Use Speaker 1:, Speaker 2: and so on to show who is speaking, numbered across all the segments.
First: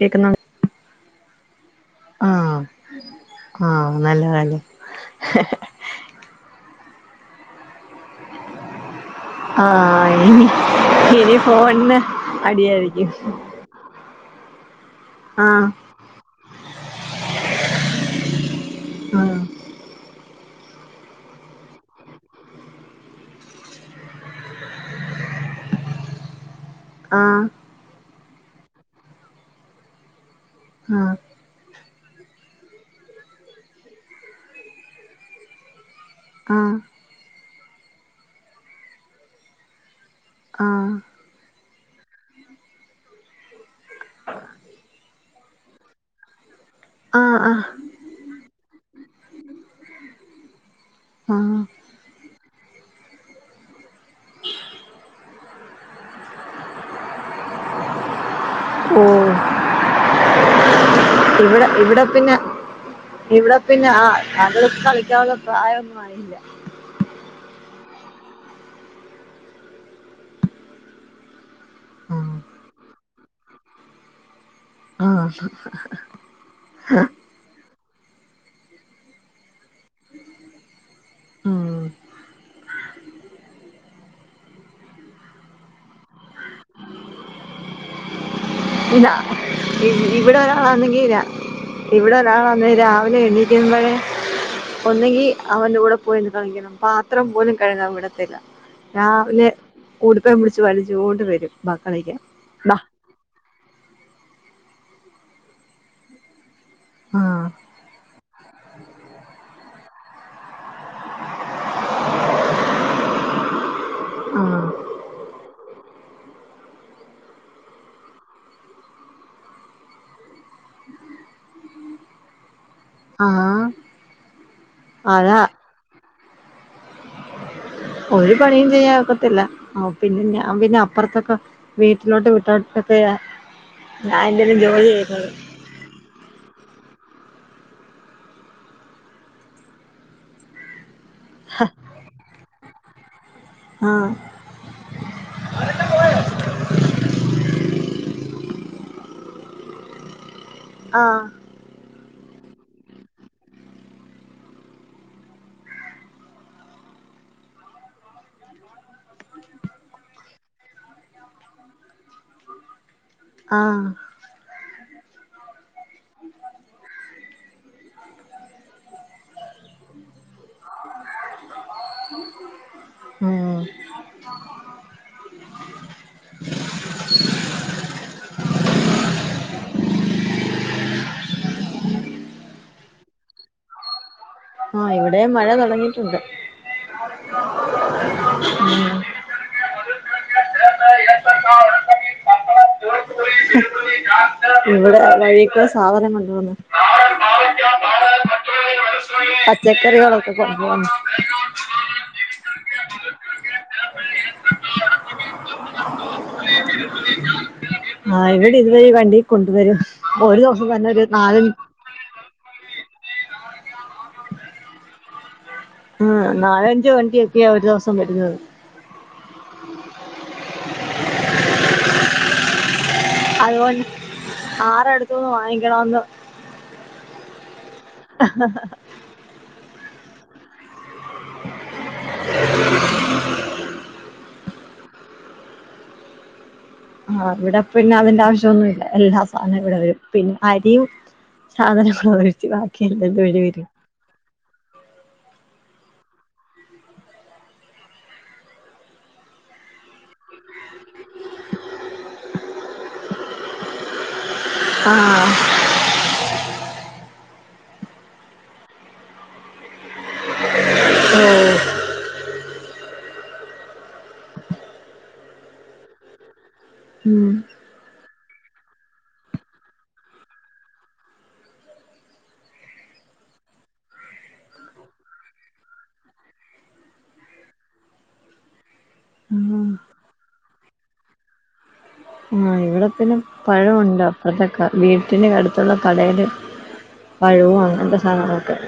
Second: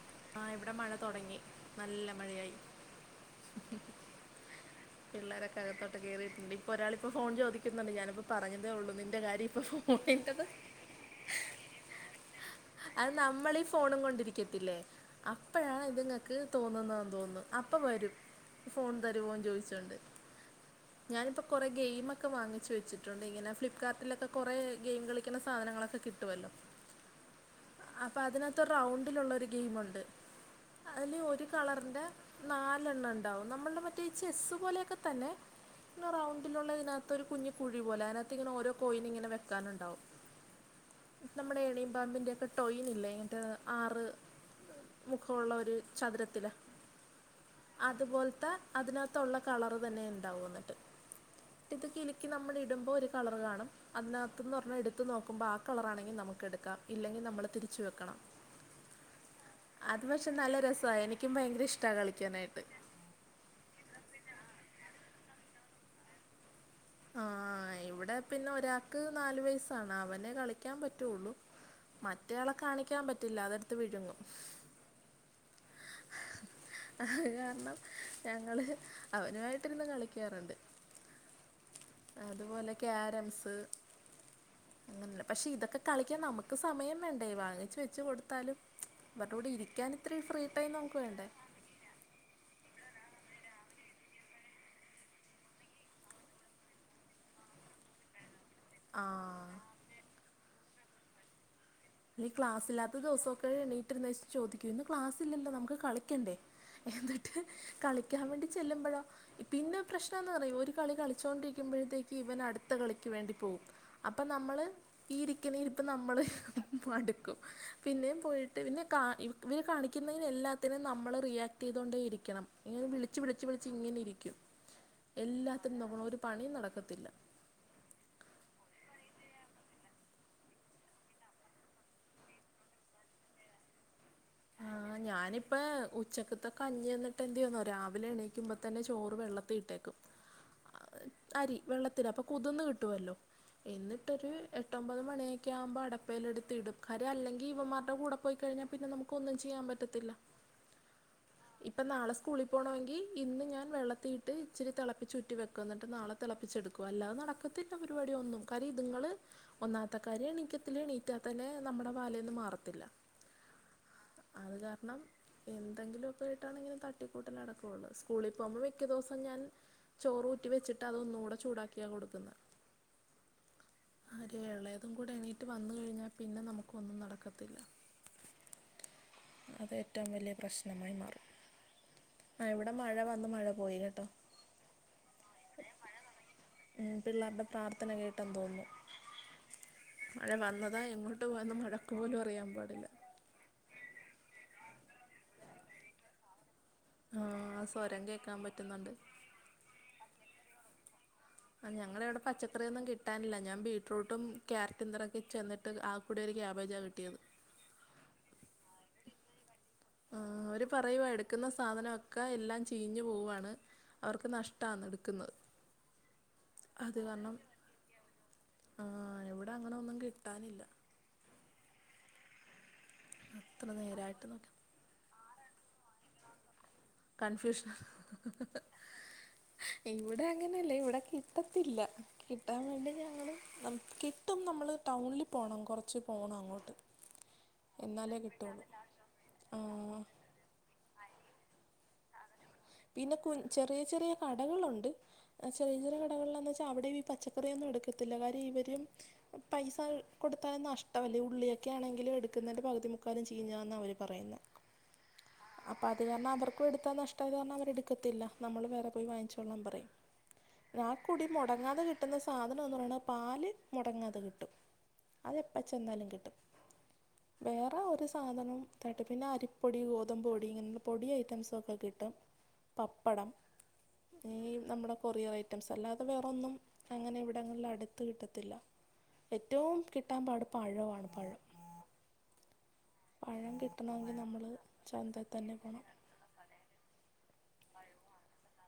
Speaker 1: കേക്കുന്നു
Speaker 2: ആഹാ ഇവടെ മഴ തൊടങ്ങി നല്ല മഴയായി.
Speaker 1: ആഹ് ആഹ് നല്ല കാര്യം
Speaker 2: പിള്ളേരൊക്കെ അകത്തോ - ട്ട് കേറിയിട്ടുണ്ട് ഇപ്പോ ഒരാള് ഇപ്പോ ഫോൺ ചോദിക്കുന്നോണ്ട് ഞാനിപ്പോ പറഞ്ഞതേ ഒള്ള് നിന്റെ കാര്യം. ഇപ്പൊ
Speaker 1: ആഹാ
Speaker 2: ഫോണിന്റത്
Speaker 1: ഇനി ഇനി ഫോൺന്-
Speaker 2: അത് നമ്മളീ ഫോണും കൊണ്ടിരിക്കത്തില്ലേ
Speaker 1: ആഹ്
Speaker 2: അപ്പഴാണ് ഇതിങ്ങക്ക്- തോന് ന്നതെന്ന് തോന്ന് അപ്പം വരും ഫോൺ തരുവോന്ന് ചോയിചോണ്ട്.
Speaker 1: [inaudible]
Speaker 2: ഞാനിപ്പോ കൊറേ ഗെയിമൊക്കെ വാങ്ങിച്ച് വെച്ചിട്ടൊണ്ട് ഇങ്ങനെ ഫ്ലിപ്കാർട്ടിലൊക്കെ കൊറേ ഗെയിം കളിക്കണ സാധനങ്ങളൊക്കെ- കിട്ടുവല്ലോ?
Speaker 1: ആഹാ.. !
Speaker 2: അപ്പ അതിനകത്ത് റൗണ്ടിലുള്ളരു ഗെയിമുണ്ട് അതില് ഒരു കളറിന്റെ- നാലെണ്ണംണ്ടാവും നമ്മൾടെ മറ്റേ ഇ ചെസ്സ് പോലെയൊക്കെതന്നെ. പിന്നെ
Speaker 1: ആഹ് ആഹ്
Speaker 2: റൗണ്ടിലുള്ളതിനകത്ത് ഒരു കുഞ്ഞികുഴിപോലെ, അതിനകത്ത് ഇങ്ങനെ ഓരോ കോയിനിങ്ങനെ വെക്കാനുണ്ടാവും.
Speaker 1: ആഹ്
Speaker 2: നമ്മുടെ എണിം പാമ്പിന്റെ- ടോയിനില്ലേ ഇങ്ങട്ട് ആറ് മുഖള്ളൊരു ചതുരത്തില്.
Speaker 1: ആഹാ... ആഹാ... !
Speaker 2: അതുപോൽത്തെ, അതിനകത്തൊള്ള കളറ്തന്നെണ്ടാവും എന്നിട്ട്.
Speaker 1: ആഹ.. !
Speaker 2: ഇത് കിലുക്കിനമ്മളിടുമ്പോ കളറ്കാണും. അതിനകത്തുന്ന് പറഞ്ഞ ഇടുത്ത്നോക്കുമ്പോ ആ കളറാണെങ്കി നമ്മുക്ക്എടുകാം. ഇല്ലങ്കിന നമ്മള്തിരിച്ച് വെക്കണം,
Speaker 1: ഓഹ്
Speaker 2: അത്‌പഷേ നല്ലരസാ എനിക്ക്.
Speaker 1: ഇവിടെ... ഇവിടെപിന്നെ ഇവിടെ- പിന്നെ ആഹാ അത്‌ കളിക്കഉള്ള പ്രായൊന്നും ആയില്ല.
Speaker 2: ആഹാ ഇവിടെപിന്നെ ഒരാക്ക് നാലുവയസ്സാണ്, അവനെ കളിക്കാൻപറ്റുള്ളു.
Speaker 1: ആഹ്
Speaker 2: മറ്റേയാളെ കാണിക്കാൻപറ്റില്ല അതെടുത്ത് വിഴുങ്ങും.
Speaker 1: ആഹ്
Speaker 2: ആഹാ.. അത് കാരണം- ഞങ്ങള് അവനുവായിട്ടിരുന്ന് കളിക്കാറുണ്ട്.
Speaker 1: ഉം
Speaker 2: അതുപോലെ ക്യാരംസ്. [unintelligible] പക്ഷെഇതൊക്കെ കളിക്കാൻ- നമുക്ക്സമയംവേണ്ടേ, വാങ്ങിച്ച് വെച്ച്കൊടുത്താലും.
Speaker 1: ഇതാ ഇവി ഇവിടെ
Speaker 2: നമുക്ക്
Speaker 1: ഒരാളാണേങ്കിര.
Speaker 2: വേണ്ടേ
Speaker 1: ഇവിടൊരാളാന്നെ രാവിലെ എനിക്കുമ്പഴ്- ഒന്നെങ്കി അവന്റെ കൂടെ പോയിന്ന്കളിക്കണം, പാത്രംപോലും കഴുകാൻവിടത്തില്ല. രാവിലെ
Speaker 2: ആഹ്
Speaker 1: ഉടുപ്പേം മുടിച്ചുവലിചോണ്ട്- വരും വാ കളിക്കാ.
Speaker 2: അല്ലെ ക്ലാസ്സില്ലാത്ത ദിവസൊക്കെ- എണീറ്റിരുന്നേച്ച് ച്ചോദിക്കും, ഇന്ന് ക്ലാസ്സില്ലല്ലോ നമുക്ക്കളിക്കണ്ടേ?
Speaker 1: ആ
Speaker 2: എന്നിട്ട് കളിക്കാൻ വേണ്ടി- ചെല്ലുമ്പോഴോ പിന്ന- പ്രശ്നന്ന്പറയും ഒരുകളി കളിച്ചോണ്ടിരിക്കുമ്പോഴത്തേക്ക് ഇവനഅടുത്തകളിക്ക് വേണ്ടിപോവും. അപ്പ
Speaker 1: ആ
Speaker 2: നമ്മള് ഈ ഇരിക്കിണിഇരിപ്പ് നമ്മള്. മടുക്കും പിന്നെയുംപോയിട്ട് പിന്നെ കാ ഇവര്- ഇവർകാണിക്കുന്നതിഎല്ലാത്തിനും നമ്മള്റിയാക്- തിതോണ്ടെഇരിക്കണം വിള- വിളിച്ചു
Speaker 1: ആ
Speaker 2: വിളിച്ചുവിളിച്ച്
Speaker 1: അതാ
Speaker 2: ഇങ്ങനെഇരിക്കുംഎല്ലാത്തിനും, നമ്മാളൊരുപണിം നടക്കത്തില്ല.
Speaker 1: ഒരു പണിയും ചെയ്യാഒക്കത്തില്ല. ആഹാ പിന്നെ ഞാൻ പിന്നെ- അപ്പൊറത്തൊക്കെ. വീട്ടിലോട്ട് വിട്ടോട്ടക്കെയ ഞാൻ- എന്തേലും ജോലി ചെയ്യുന്നത്.
Speaker 2: അപ്പോ ഉച്ചക്ക്ത്തെകഞ്ഞിയെന്നിട്ട് എന്തുയുന്നോ, രാവിലെ എണീക്കുമ്പോതന്നെ ചോറ് വെള്ളത്തിഇട്ടേക്കും. അരി വെള്ളത്തില് അപ്പോ കുതന്ന് കിട്ടുവല്ലോ
Speaker 1: ആ
Speaker 2: എന്നിട്ടൊരു- എട്ടൊമ്പത് മണിയോ ക്കെയാവുമ്പോ അടപ്പെ ലെടുത്ത്ഇടും ക്കര അല്ലെങ്കി ഇവമ്മാർടെ കൂടെ പോയി കഴിഞ്ഞ- പിന്നെ നമുക്ക്- കൊന്നും ചെയ്യാൻപറ്റത്തില്ല.
Speaker 1: ആഹാ!
Speaker 2: ഇപ്പം നാളെ സ്കൂളിപോണോങ്കി- ഇന്ന്ഞാൻ വെള്ളത്തിയിട്ട് ഇച്ചിരി തിളപ്പിചൂറ്റിവെക്കും എന്നിട്ട് നാളെ- തിളപ്പിച്ചെടുക്കും അല്ലാതെ നടക്കത്തില്ല പരിപാടിയൊന്നും. കാര്യം ഇതുങ്ങള്. ഒന്നാത്ത കാര്യം എണീക്കത്തില്ല എണീറ്റാതന്നെ നമ്മടെവാലെന്ന് മാറത്തില്ല.
Speaker 1: ആഹ്.
Speaker 2: അത് കാരണം എന്തെങ്കിലും ഉപ്പിലിട്ടാണെങ്കിലും തട്ടിക്കൂട്ടലടക്കൊള്ളൂ സ്കൂളിൽ പോകുമ്പോമിക്കദിവസം ഞാൻ ചോറൂറ്റിവെച്ചിട്ട് അതൊന്നുകൂടെ ചൂടാക്കിയാകൊടുക്കുന്നെ.
Speaker 1: ഉം.
Speaker 2: ആരെ എളേതുംകൂടെ എണീറ്റ് വന്ന്കഴിഞ്ഞാപിന്നെ നമുക്ക് ഒന്നും നടക്കത്തില്ല. അതേറ്റോം വല്യപ്രശ്നമായിമാറും ആ ഇവിടെ മഴവന്ന് മഴപോയിയട്ടോ
Speaker 1: ആ ഇവിടെ മഴ തുടങ്ങിയിട്ടുണ്ട്
Speaker 2: മ്മ് പിള്ളേർടെ പ്രാർത്ഥന കേട്ടംന്ന് തോന്നുന്നു. മഴ വന്നതാ എങ്ങോട്ട് പോയന്ന് മഴക്ക്പോലും അറിയാൻപാടില്ല.
Speaker 1: ഇവിടെ വഴിക്ക് സാധനം കൊണ്ട്ന്ന്
Speaker 2: ആഹ് സ്വരം കേൾക്കാൻ പറ്റുന്നുണ്ട്.
Speaker 1: പച്ചക്കറികളൊക്കെ കൊണ്ടുന്ന്
Speaker 2: ആ ഞങ്ങടെ ഇവിടെ പച്ചക്കറിയൊന്നും കിട്ടാനില്ല ഞാൻ ബീടറൂട്ടും കാരറ്റു [unintelligible] ട്ട് ആകെക്കൂടി ഒരു ക്യാബേജാ കിട്ടിയത്.
Speaker 1: ആ ഇവിടെ ഇതുവഴി വണ്ടി കൊണ്ട്വരും ഒരു ദിവസം തന്നെ ഒരു നാലും
Speaker 2: ഒക്ക എല്ലാം ചീഞ്ഞു പോവാണ് അവർക്ക് നഷ്ട്ടാന്ന് എടുക്കുന്നത്
Speaker 1: ഉം നാലഞ്ച് വണ്ടിയൊക്കെയ ഒരു ദിവസം വരുന്നത്.
Speaker 2: ആ ഇവിടെ അങ്ങനെ ഒന്നും കിട്ടാനില്ല.
Speaker 1: അത്പോ
Speaker 2: അത്ര നേരായിട്ട് നോക്കി
Speaker 1: ആറടുത്തൂന്ന് വാങ്ങിക്കണോന്ന്
Speaker 2: കൺഫ്യൂഷനാ ഇവിടെ അങ്ങനെയല്ല ഇവിടെ കിട്ടത്തില്ല. കിട്ടാൻ വേണ്ടി ഞങ്ങള് കിട്ടും നമ്മൾ ടൗണിൽ പോണം കുറച്ച് പോണം അങ്ങോട്ട്
Speaker 1: ആഹ് ഇവിടെ പിന്നെ
Speaker 2: എന്നാലേ
Speaker 1: അതിന്റെ
Speaker 2: കിട്ടുള്ളൂ
Speaker 1: ആവശ്യന്നുംല്ല എല്ലാ സാധനവും ഇവിടെ വരും
Speaker 2: ആ
Speaker 1: പിന്നെ അരിയും സാധനങ്ങളും ഒഴിച്ച് ബാക്കി എല്ലാ ഇതുവഴിവരും
Speaker 2: കടകളൊണ്ട് ചെറിയ ചെറിയ കടകളിൽന്ന്ച്ചാൽ അവിടെയും ഈ പച്ചക്കറിയൊന്നും എടുക്കത്തില്ല കാര്യം ഇവരും പൈസ കൊടുത്താലും നഷ്ട്ടല്ലേ ഉള്ളിയൊക്കെ ആണെങ്കിലും എടുക്കുന്നതിന്റെ പകുതി മുക്കാലും ചീഞ്ഞാന്നാ അവര് പറയുന്നെ
Speaker 1: ആഹ്
Speaker 2: അപ്പൊ അത് കാരണം അവർക്കും എടുത്താ നഷ്ടമായത് അവര് എടുക്കത്തില്ല നമ്മള് വേറെ പോയി വാങ്ങിച്ചോള്ളാൻ പറയും രാക്കൂടി
Speaker 1: ഓ
Speaker 2: മുടങ്ങാതെ കി കിട്ടുന്ന സാധനംന്ന് പറയണത് പാല് മുടങ്ങാതെ കിട്ടും അത് എപ്പ ചെന്നാലും കിട്ടും
Speaker 1: ഉം
Speaker 2: വേറെ ഒരു സാധനം [unintelligible] പിന്നെ അരിപ്പൊടി ഗോതമ്പ് പൊടി ഇങ്ങനെ പൊടി ഐറ്റംസ് തൊക്കെ കിട്ടും പപ്പടം ഈ നമ്മുടെ കൊറിയർ ഐറ്റംസ് അല്ലാതെ വേറൊന്നും അങ്ങനെ ഇവിടങ്ങളിൽ അടുത്ത് കിട്ടത്തില്ല
Speaker 1: ആഹ്
Speaker 2: ഏറ്റോം കിട്ടാൻ പാട് പഴാണ് പഴം
Speaker 1: ഇവിടെപ്പിന്നെ പഴം ഉണ്ട്
Speaker 2: കിട്ടണമെങ്കിൽ നമ്മൾ
Speaker 1: അപ്പർത്തെ വീട്ടിന്
Speaker 2: ചന്തയിൽ തന്നെ
Speaker 1: അടുത്തുള്ള
Speaker 2: പോകണം
Speaker 1: കടേല് പഴവും അങ്ങനത്തെ സാധനങ്ങളൊക്കെണ്ട്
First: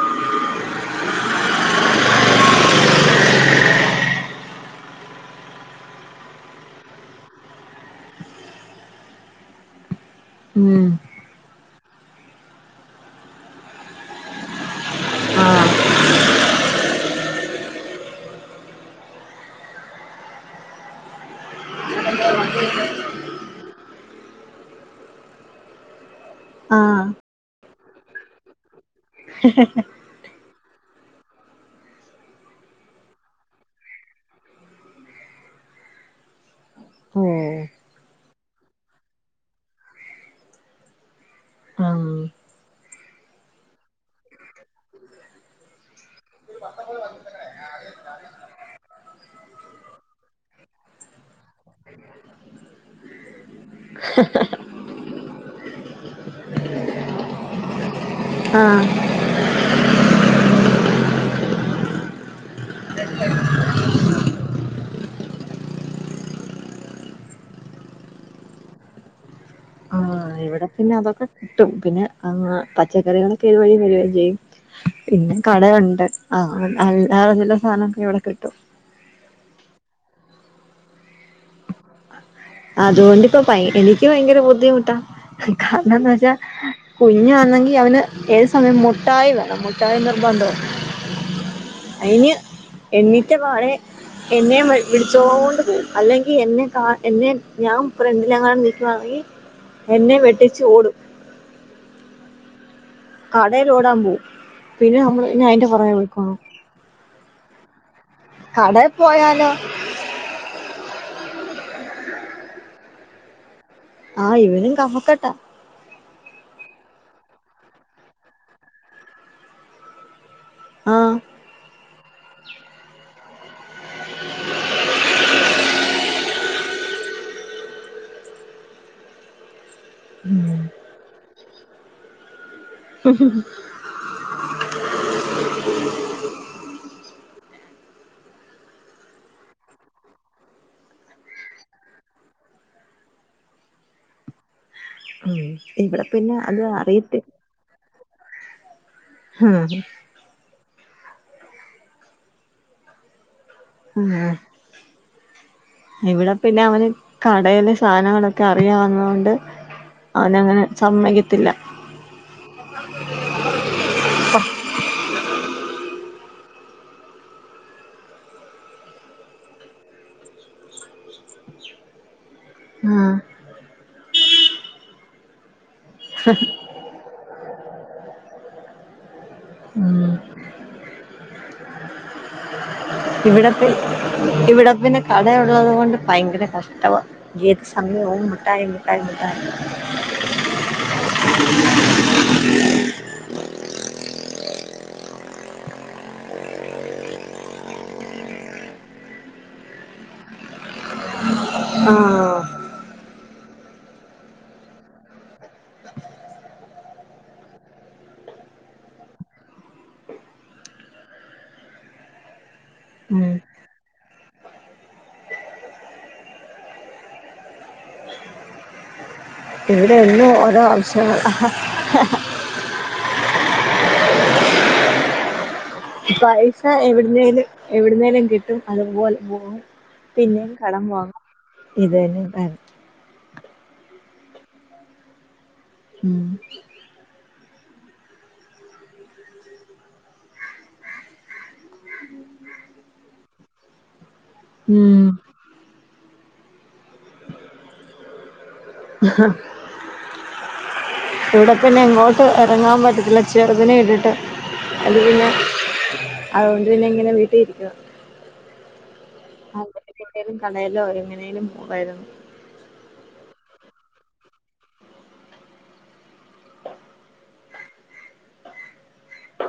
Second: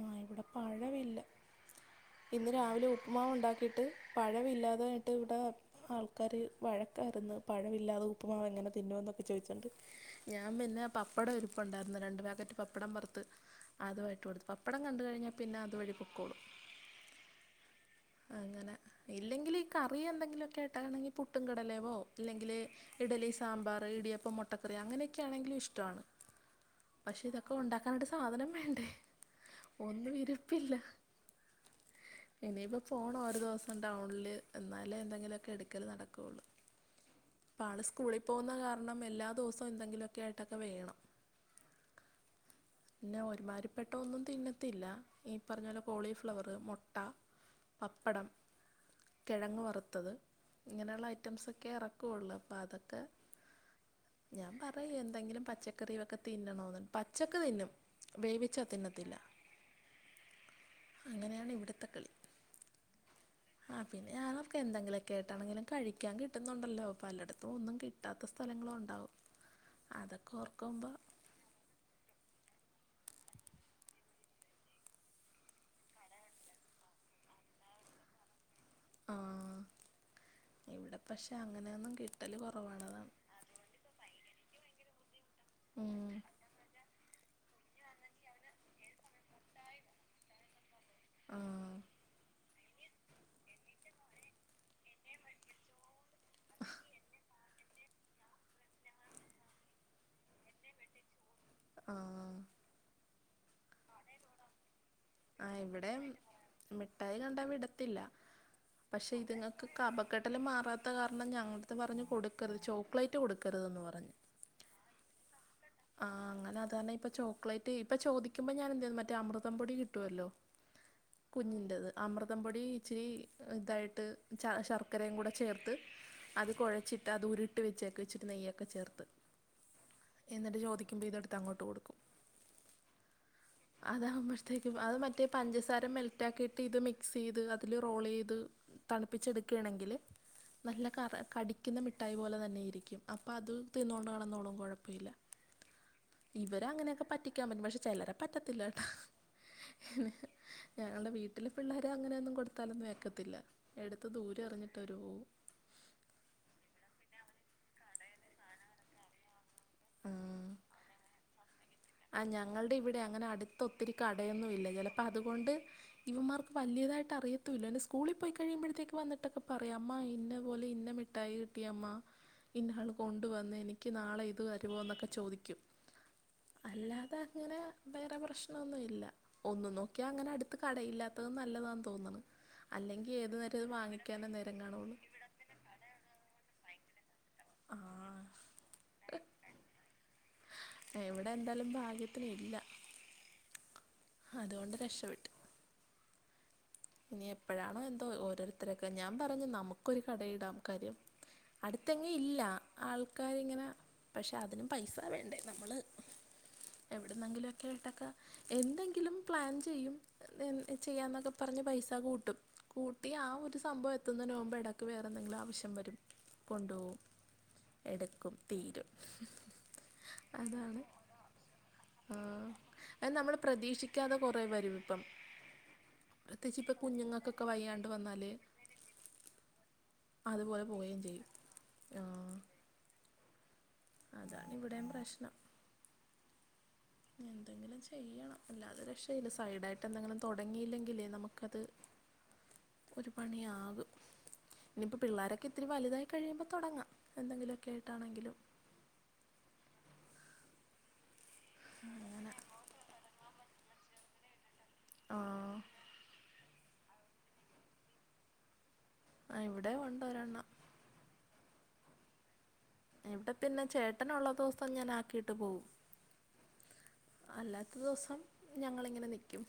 Speaker 2: ആഹ് ഇവിടെ പഴവില്ല. ഇന്ന് രാവിലെ ഉപ്പ്മാവൊണ്ടാക്കിട്ട് പഴവില്ലാതായിട്ട് ഇവിടെ ആൾക്കാര് വഴക്കാരുന്ന് പഴവില്ലാതെ ഉപ്പ്മാവ് എങ്ങനെ തിന്നൂന്നൊക്കെ ചോദിച്ചോണ്ട് ഞാൻ
Speaker 1: ഉം
Speaker 2: പിന്നെ പപ്പടം ഇരിപ്പുണ്ടായിരുന്നു രണ്ട് പാക്കറ്റ് പപ്പടം വർത്ത് അതുവായിട്ട് കൊടു പപ്പടം കണ്ട് കഴിഞ്ഞാ പിന്നെ
Speaker 1: ആഹ്
Speaker 2: അതുവഴി പൊക്കോളും അങ്ങനെ ഇല്ലെങ്കിൽ ഈ കറി എന്തെങ്കിലുമൊക്കെയാട്ടാണെങ്കിൽ പുട്ടും കടലേവോ ഇല്ലെങ്കിൽ ഇഡ്ഡലി സാമ്പാറ് ഇടിയപ്പം മുട്ടക്കറി അങ്ങനെയൊക്കെയാണെങ്കിലും ഇഷ്ട്ടാണ്
Speaker 1: ആഹ്
Speaker 2: പക്ഷെ ഇതൊക്കെ ഒണ്ടാക്കാനായിട്ട് സാധനം വേണ്ടേ ഒന്നും ഇരിപ്പില്ല. ഇനീപ്പോ ഫോൺ ഒരു ദിവസം ഡൗണില് എന്നാലേ എന്തെങ്കിലുമൊക്കെ എടുക്കല് നടക്കുള്ളൂ
Speaker 1: ഓഹ്
Speaker 2: പ്പാള് സ്കൂളിൽ പോകുന്ന കാരണം എല്ലാ ദിവസവും എന്തെങ്കിലുമൊക്കെ ആയിട്ടൊക്കെ വേണം
Speaker 1: ഉം
Speaker 2: പിന്നെ ഒരുമാതിരി പെട്ട ഒന്നും തിന്നത്തില്ല ഈ പറഞ്ഞ പോലെ കോളിഫ്ലവറ് മുട്ട പപ്പടം കിഴങ്ങ് വറുത്തത് ഇങ്ങനെയുള്ള ഐറ്റംസൊക്കെ ഇറക്കുയുള്ളൂ അപ്പം അതൊക്കെ ഞാൻ പറയും എന്തെങ്കിലും പച്ചക്കറിയൊക്കെ തിന്നണന്ന് പച്ചക് തിന്നും
Speaker 1: ആഹ്
Speaker 2: വേവിച്ചതിന്നതില്ല അങ്ങനെയാണ് ഇവിടുത്തെ കളി
Speaker 1: [inaudible]
Speaker 2: ആ പിന്നെ ഞാനക്കെ എന്തെങ്കിലൊക്കെ ആയിട്ടാണെങ്കിലും കഴിക്കാൻ കിട്ടുന്നുണ്ടല്ലോ പലയിടത്തും ഒന്നും കിട്ട ട്ടാത്ത സ്ഥലങ്ങള ഉണ്ടാവും
Speaker 1: ആ
Speaker 2: അതൊക്കെ
Speaker 1: ഇവിടെ പിന്നെ
Speaker 2: ഓർക്കുമ്പോൾ
Speaker 1: അതൊക്കെ കിട്ടും പിന്നെ ആ പച്ചക്കറികളൊക്കെ ഇതുവഴി വരികയും ചെയ്യും പിന്നെ കടയുണ്ട് ആ അല്ല ചില്ല സാധനക്ക ഇവിടെ കിട്ടും
Speaker 2: ആഹ ഇവിടെ പക്ഷെ അങ്ങനെയ ഒന്നും കിട്ടല് കൊ
Speaker 1: അതുകൊണ്ട് ഇപ്പ എനിക്ക് ഭയങ്കര ബുദ്ധിമുട്ടാ കാരണംന്ന്
Speaker 2: ഉം
Speaker 1: വെച്ചാ കുഞ്ഞാണെങ്കി അവന് ഏത് സമയം മുട്ടായി വേണം മുട്ടായി നിർബന്ധ
Speaker 2: ആ
Speaker 1: അയ്ന എന്നിട്ട വാടെ എന്നെ വിടിച്ചൊണ്ട് പോകും അല്ലെങ്കിൽ എന്നെ കാ എന്നെ ഞാൻ ഫ്രണ്ടിലങ്ങാണം നിക്കുവാണെങ്കി എന്നെ വെട്ടിച്ചു ഓടും
Speaker 2: ആഹ
Speaker 1: കടയില ഓടാൻ പോവും പിന്നെ നമ്മള്
Speaker 2: ആ ഇവിടെ മിഠായി കണ്ടാ വിടത്തില്ല
Speaker 1: കടയിൽ
Speaker 2: പക്ഷെ
Speaker 1: പോയാലോ
Speaker 2: ഇത്ങ്ങക്ക് കപ ക്കെട്ടൽ മാറാത്ത കാരണം ഞങ്ങത്ത് പറഞ്ഞു കൊടുക്കരു ചോക്ലേറ്റ് കൊടുക്കരുതെന്ന് പറഞ്ഞു
Speaker 1: ആഹ് ഇവനും കഫക്കെട്ടാ
Speaker 2: ആഹ്ങ്ങനെ അതാരാണപ്പ ചോക്ലലേറ്റ് ഇപ്പൊ ചോദിക്ക്പോ ഞൻ എന്ത് ചെയ മറ്റേ അമൃതം പൊടി കി ട്ടൂല്ലോ
Speaker 1: ആഹ
Speaker 2: കുഞ്ഞിൻ്റേത് അമൃതം പൊടി ഇച്ചിരി ഇതായിട്ട് ശർക്കരയും കൂടെ ചേർത്ത് അത് കുഴച്ചിട്ട് അത് ഉരുട്ടി വെച്ചേക്കും ഇച്ചിരി നെയ്യൊക്കെ ചേർത്ത്
Speaker 1: [inaudible]
Speaker 2: എന്നിട്ട് ചോദിക്കുമ്പോ ഇതെടുത്ത് അങ്ങോട്ട് കൊടുക്കും
Speaker 1: ഉ [unintelligible]
Speaker 2: അതാകുമ്പോഴത്തേക്ക് അത് മറ്റേ പഞ്ചസാര മെൽറ്റ് ആക്കിയിട്ട് ഇത് മിക്സ് ചെയ്ത് അതില് റോൾ ചെയ്ത് തണുപ്പിച്ചെടുക്കുകയാണെങ്കിൽ നല്ല കറ കടിക്കുന്ന മിഠായി പോലെ തന്നെയിരിക്കും അപ്പൾ അത് തിന്നുകണ്ടണ്ട് കാണന്നോളും കുഴപ്പം ല്ല
Speaker 1: ഉം. ഇവിടെ പിന്നെ അത്
Speaker 2: ഇവരെ അങ്ങനെയൊക്കെ
Speaker 1: അറിയത്തി
Speaker 2: പറ്റിക്കാൻ പറ്റും പക്ഷെ ചിലരെ പറ്റത്തില്ല കേട്ടാ
Speaker 1: ഹം [inaudible]
Speaker 2: പിന്ന ഞങ്ങളുടെ വീട്ടിലെ പിള്ളേരെ അങ്ങനെയൊന്നും കൊടുത്താലൊന്നും ഏക്കത്തില്ല എടുത്ത
Speaker 1: ഉം.
Speaker 2: ദൂരെറിഞ്ഞിട്ടരു
Speaker 1: ഇവിടെ പിന്നെ അവന് കടയിലെ സാധനങ്ങളൊക്കെ അറിയാവന്ന കൊണ്ട്
Speaker 2: ഉം
Speaker 1: അവനങ്ങനെ സമ്മയ്ക്കത്തില്ല
Speaker 2: ആ ഞങ്ങളുടെ ഇവിടെ അങ്ങനെ അടുത്ത ഒത്തിരി കടയൊന്നും ഇല്ല ചിലപ്പോ അതുകൊണ്ട് ഇവന്മാർക്ക് വലിയതായിട്ട് അറിയത്തൂല്ല സ്കൂളിൽ പോയി കഴിയുമ്പോഴത്തേക്ക് വന്നിട്ടൊക്കെ പറയാം അമ്മ ഇന്ന പോലെ ഇന്നെ മിട്ടായി കിട്ടിയമ്മ ഇന്നൾ
Speaker 1: ആ
Speaker 2: കൊണ്ടുവന്ന് എനിക്ക് നാളെ ഇത് തരുമോ എന്നൊക്കെ ചോദിക്കും
Speaker 1: [inaudible]
Speaker 2: അല്ലാതെ അങ്ങനെ വേറെ പ്രശ്നൊന്നുല്ല ഒന്ന് നോക്കിയാ
Speaker 1: ഉം.
Speaker 2: അങ്ങനെ അടുത്ത് അടുത് കടയില്ലാത്തത് നല്ലതാന്ന് തോന്നുന്ന അല്ലെങ്കിൽ ഏത് നേരംഇത വാങ്ങിക്കാന നേരം കാണുമന്ന്
Speaker 1: അവിടെ ഉള്ളത് കൊണ്ട് ഭയങ്കര കഷ്ടമാണ് ജീത സമയവും
Speaker 2: ആ
Speaker 1: മുട്ടായി മുട്ടായി മുട്ടായി
Speaker 2: എവിടെ എന്തായാലും ഭാഗ്യത്തിനില്ല അതുകൊണ്ട് രക്ഷപ്പെട്ട്
Speaker 1: [inaudible]
Speaker 2: ഇനി എപ്പോഴാണോ എന്തോ ഓരോരുത്തരൊക്കെ ഞാൻ പറഞ്ഞു നമുക്കൊരു കടയിടാം കാര്യം അടുത്തങ്ങെ ഇല്ല ആൾക്കാരിങ്ങനെ പക്ഷെ അതിനും പൈസ വേണ്ടേ നമ്മള് എവിടുന്നെങ്കിലും ഒക്കെ കേട്ടക്ക എന്തെങ്കില ഒരിക്കലും പ്ലാൻ ചെയ്യും ചെയ്യാ എന്നൊക്കെ പറഞ്ഞ് പൈസ കൂട്ടും കൂട്ടി ആ
Speaker 1: ഉം
Speaker 2: ഒരു സംഭവം എത്തുന്നതിന് മുമ്പേക്ഇടക്ക് വേറെ എന്തെങ്കിലും ആവശ്യം വരും കൊണ്ടു പോകും എടുക്കും തീരും
Speaker 1: ഇവിടെ ഇന്നും ഓരോ
Speaker 2: അതാണ്
Speaker 1: ആവശ്യങളാ
Speaker 2: ആ അത് നമ്മൾ പ്രതീക്ഷിക്കാതെ കൊറെ വരും ഇപ്പം
Speaker 1: പൈസ
Speaker 2: പ്രത്യേകിച്ച് ഇപ്പം കുഞ്ഞുങ്ങൾക്കൊക്കെ
Speaker 1: എവിടുന്നേലും
Speaker 2: വയ്യാണ്ട് വന്നാൽ
Speaker 1: എവിടുന്നേലും കിട്ടും അതുപോലെ പോവും പിന്നെയും
Speaker 2: അതുപോലെ
Speaker 1: കടം
Speaker 2: പോവുകയും
Speaker 1: വാങ്ങും
Speaker 2: ചെയ്യും
Speaker 1: ഇത്
Speaker 2: ആ,
Speaker 1: തന്നെ
Speaker 2: അതാണ് ഇവിടെയും പ്രശ്നം
Speaker 1: ഉം
Speaker 2: എന്തെങ്കിലും ചെയ്യണം അല്ലാതെ രക്ഷയില്ല സൈഡായിട്ട് എന്തെങ്കിലും തുടങ്ങിയില്ലെങ്കിലേ നമുക്കത് ഒരു പണിയാകും. ഇനിയിപ്പോ
Speaker 1: ഉം
Speaker 2: പിള്ളോരൊക്കെ ഇത്തിരി വലുതായി കഴിയുമ്പോ തുടങ്ങാം എന്തെങ്കിലുമൊക്കെ ആയിട്ടാണെങ്കിലും
Speaker 1: ഇവിടെ പിന്നെ എങ്ങോട്ട്
Speaker 2: അങ്ങനെ
Speaker 1: എ എറങ്ങാൻ പറ്റത്തില്ല ചെറുതിനെ ഇട്ടിട്ട് അത്
Speaker 2: ആ
Speaker 1: പിന്നെ അതുകൊണ്ട് പിന്നെ ഇങ്ങനെ വീട്ടിലിരിക്കുവാ ആ
Speaker 2: ഇവിടെ ഉണ്ട്
Speaker 1: ഒറ്റക്കെവിടേലും
Speaker 2: ഒരെണ്ണം
Speaker 1: കടേല്ലോ എങ്ങനേലും പോവമായിരുന്നു.
Speaker 2: ഇവിടെ പിന്നെ ചേട്ടനുള്ള ദിവസം ഞാൻ ആക്കിയിട്ട് പോവും. അല്ലാത്ത ദിവസം ഞങ്ങളിങ്ങനെ നിയ്ക്കും.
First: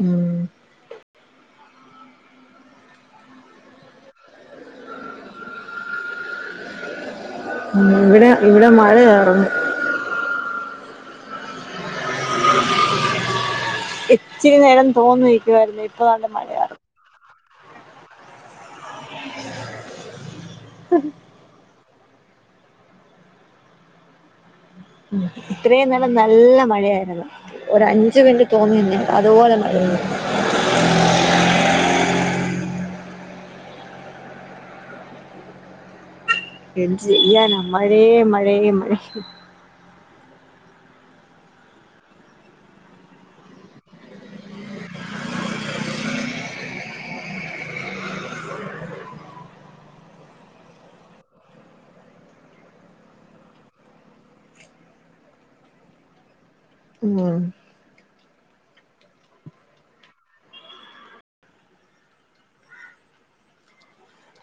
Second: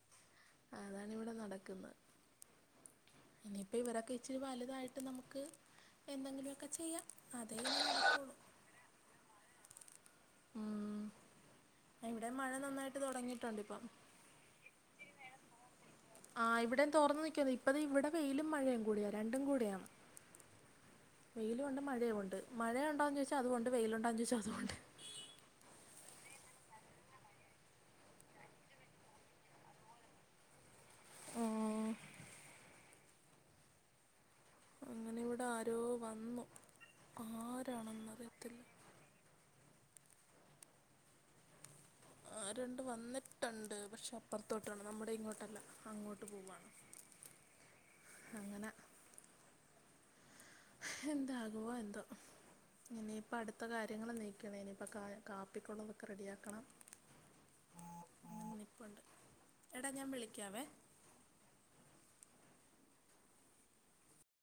Speaker 1: ഉം
Speaker 2: അതാണിവിടെ നടക്കുന്നത്. ഇനിയിപ്പ ഇവരൊക്കെ ഇച്ചിരി വലുതായിട്ട് നമുക്ക് എന്തെങ്കിലുമൊക്കെ ചെയ്യാം. അതേ ഇനി
Speaker 1: ഉം ഇവിടെ
Speaker 2: നടക്കുള്ളൂ
Speaker 1: ഇവിടെ മഴയായിരുന്നു
Speaker 2: ഉം ഇവിടേം മഴ നന്നായിട്ട് തുടങ്ങിയിട്ടുണ്ട് ഇപ്പം.
Speaker 1: ഇച്ചിരി നേരം തോന്ന് നിക്കുവായിരുന്നു. ഇ
Speaker 2: ആ ഇവിടേം തോർന്ന് നിയ്ക്കുവായിരുന്നു. ഇപ്പതേ ഇവിടെ വെയിലുംമഴയും കൂടിയാ രണ്ടും കൂടെയാണ് വെയിലൂണ്ട് മഴയും ഉണ്ട്. മഴ ഉണ്ടോന്ന് ചോയ്ച്ചാ അതൂഉണ്ട് വെയിലുണ്ടോന്ന് ചോയ്ച്ചാ അതൂഉണ്ട്.
Speaker 1: ഇത്രയും നേരം നല്ല മഴയായിരുന്നു. ഒരഞ്ചു മിനിറ്റ് തോന്നിന്നു അതുപോലെ മഴയാ
Speaker 2: ഉം അങ്ങനെ ഇവിടെ ആരോ വന്നു
Speaker 1: എന്ത് ചെയ്യാനാ മഴയേ
Speaker 2: ആരാണെന്നറിയത്തില്ല
Speaker 1: മഴയേ മഴയേ
Speaker 2: ആരണ്ട് വന്നിട്ടുണ്ട്. പക്ഷേ അപ്പുറത്തോട്ടാണ് നമ്മുടെ ഇങ്ങോട്ടല്ല അങ്ങോട്ട് പോവാണ്. അങ്ങനെ എന്താകുവോ എന്തോ ഇനിയിപ്പോ അടുത്ത കാര്യങ്ങള് നീക്കണം ഇനിയിപ്പോ കാ കാപ്പിക്കുള്ളതൊക്കെ റെഡിയാക്കണം.
Speaker 1: ഉം
Speaker 2: നിപ്പുണ്ട് എടാ ഞാൻ വിളിക്കാവേ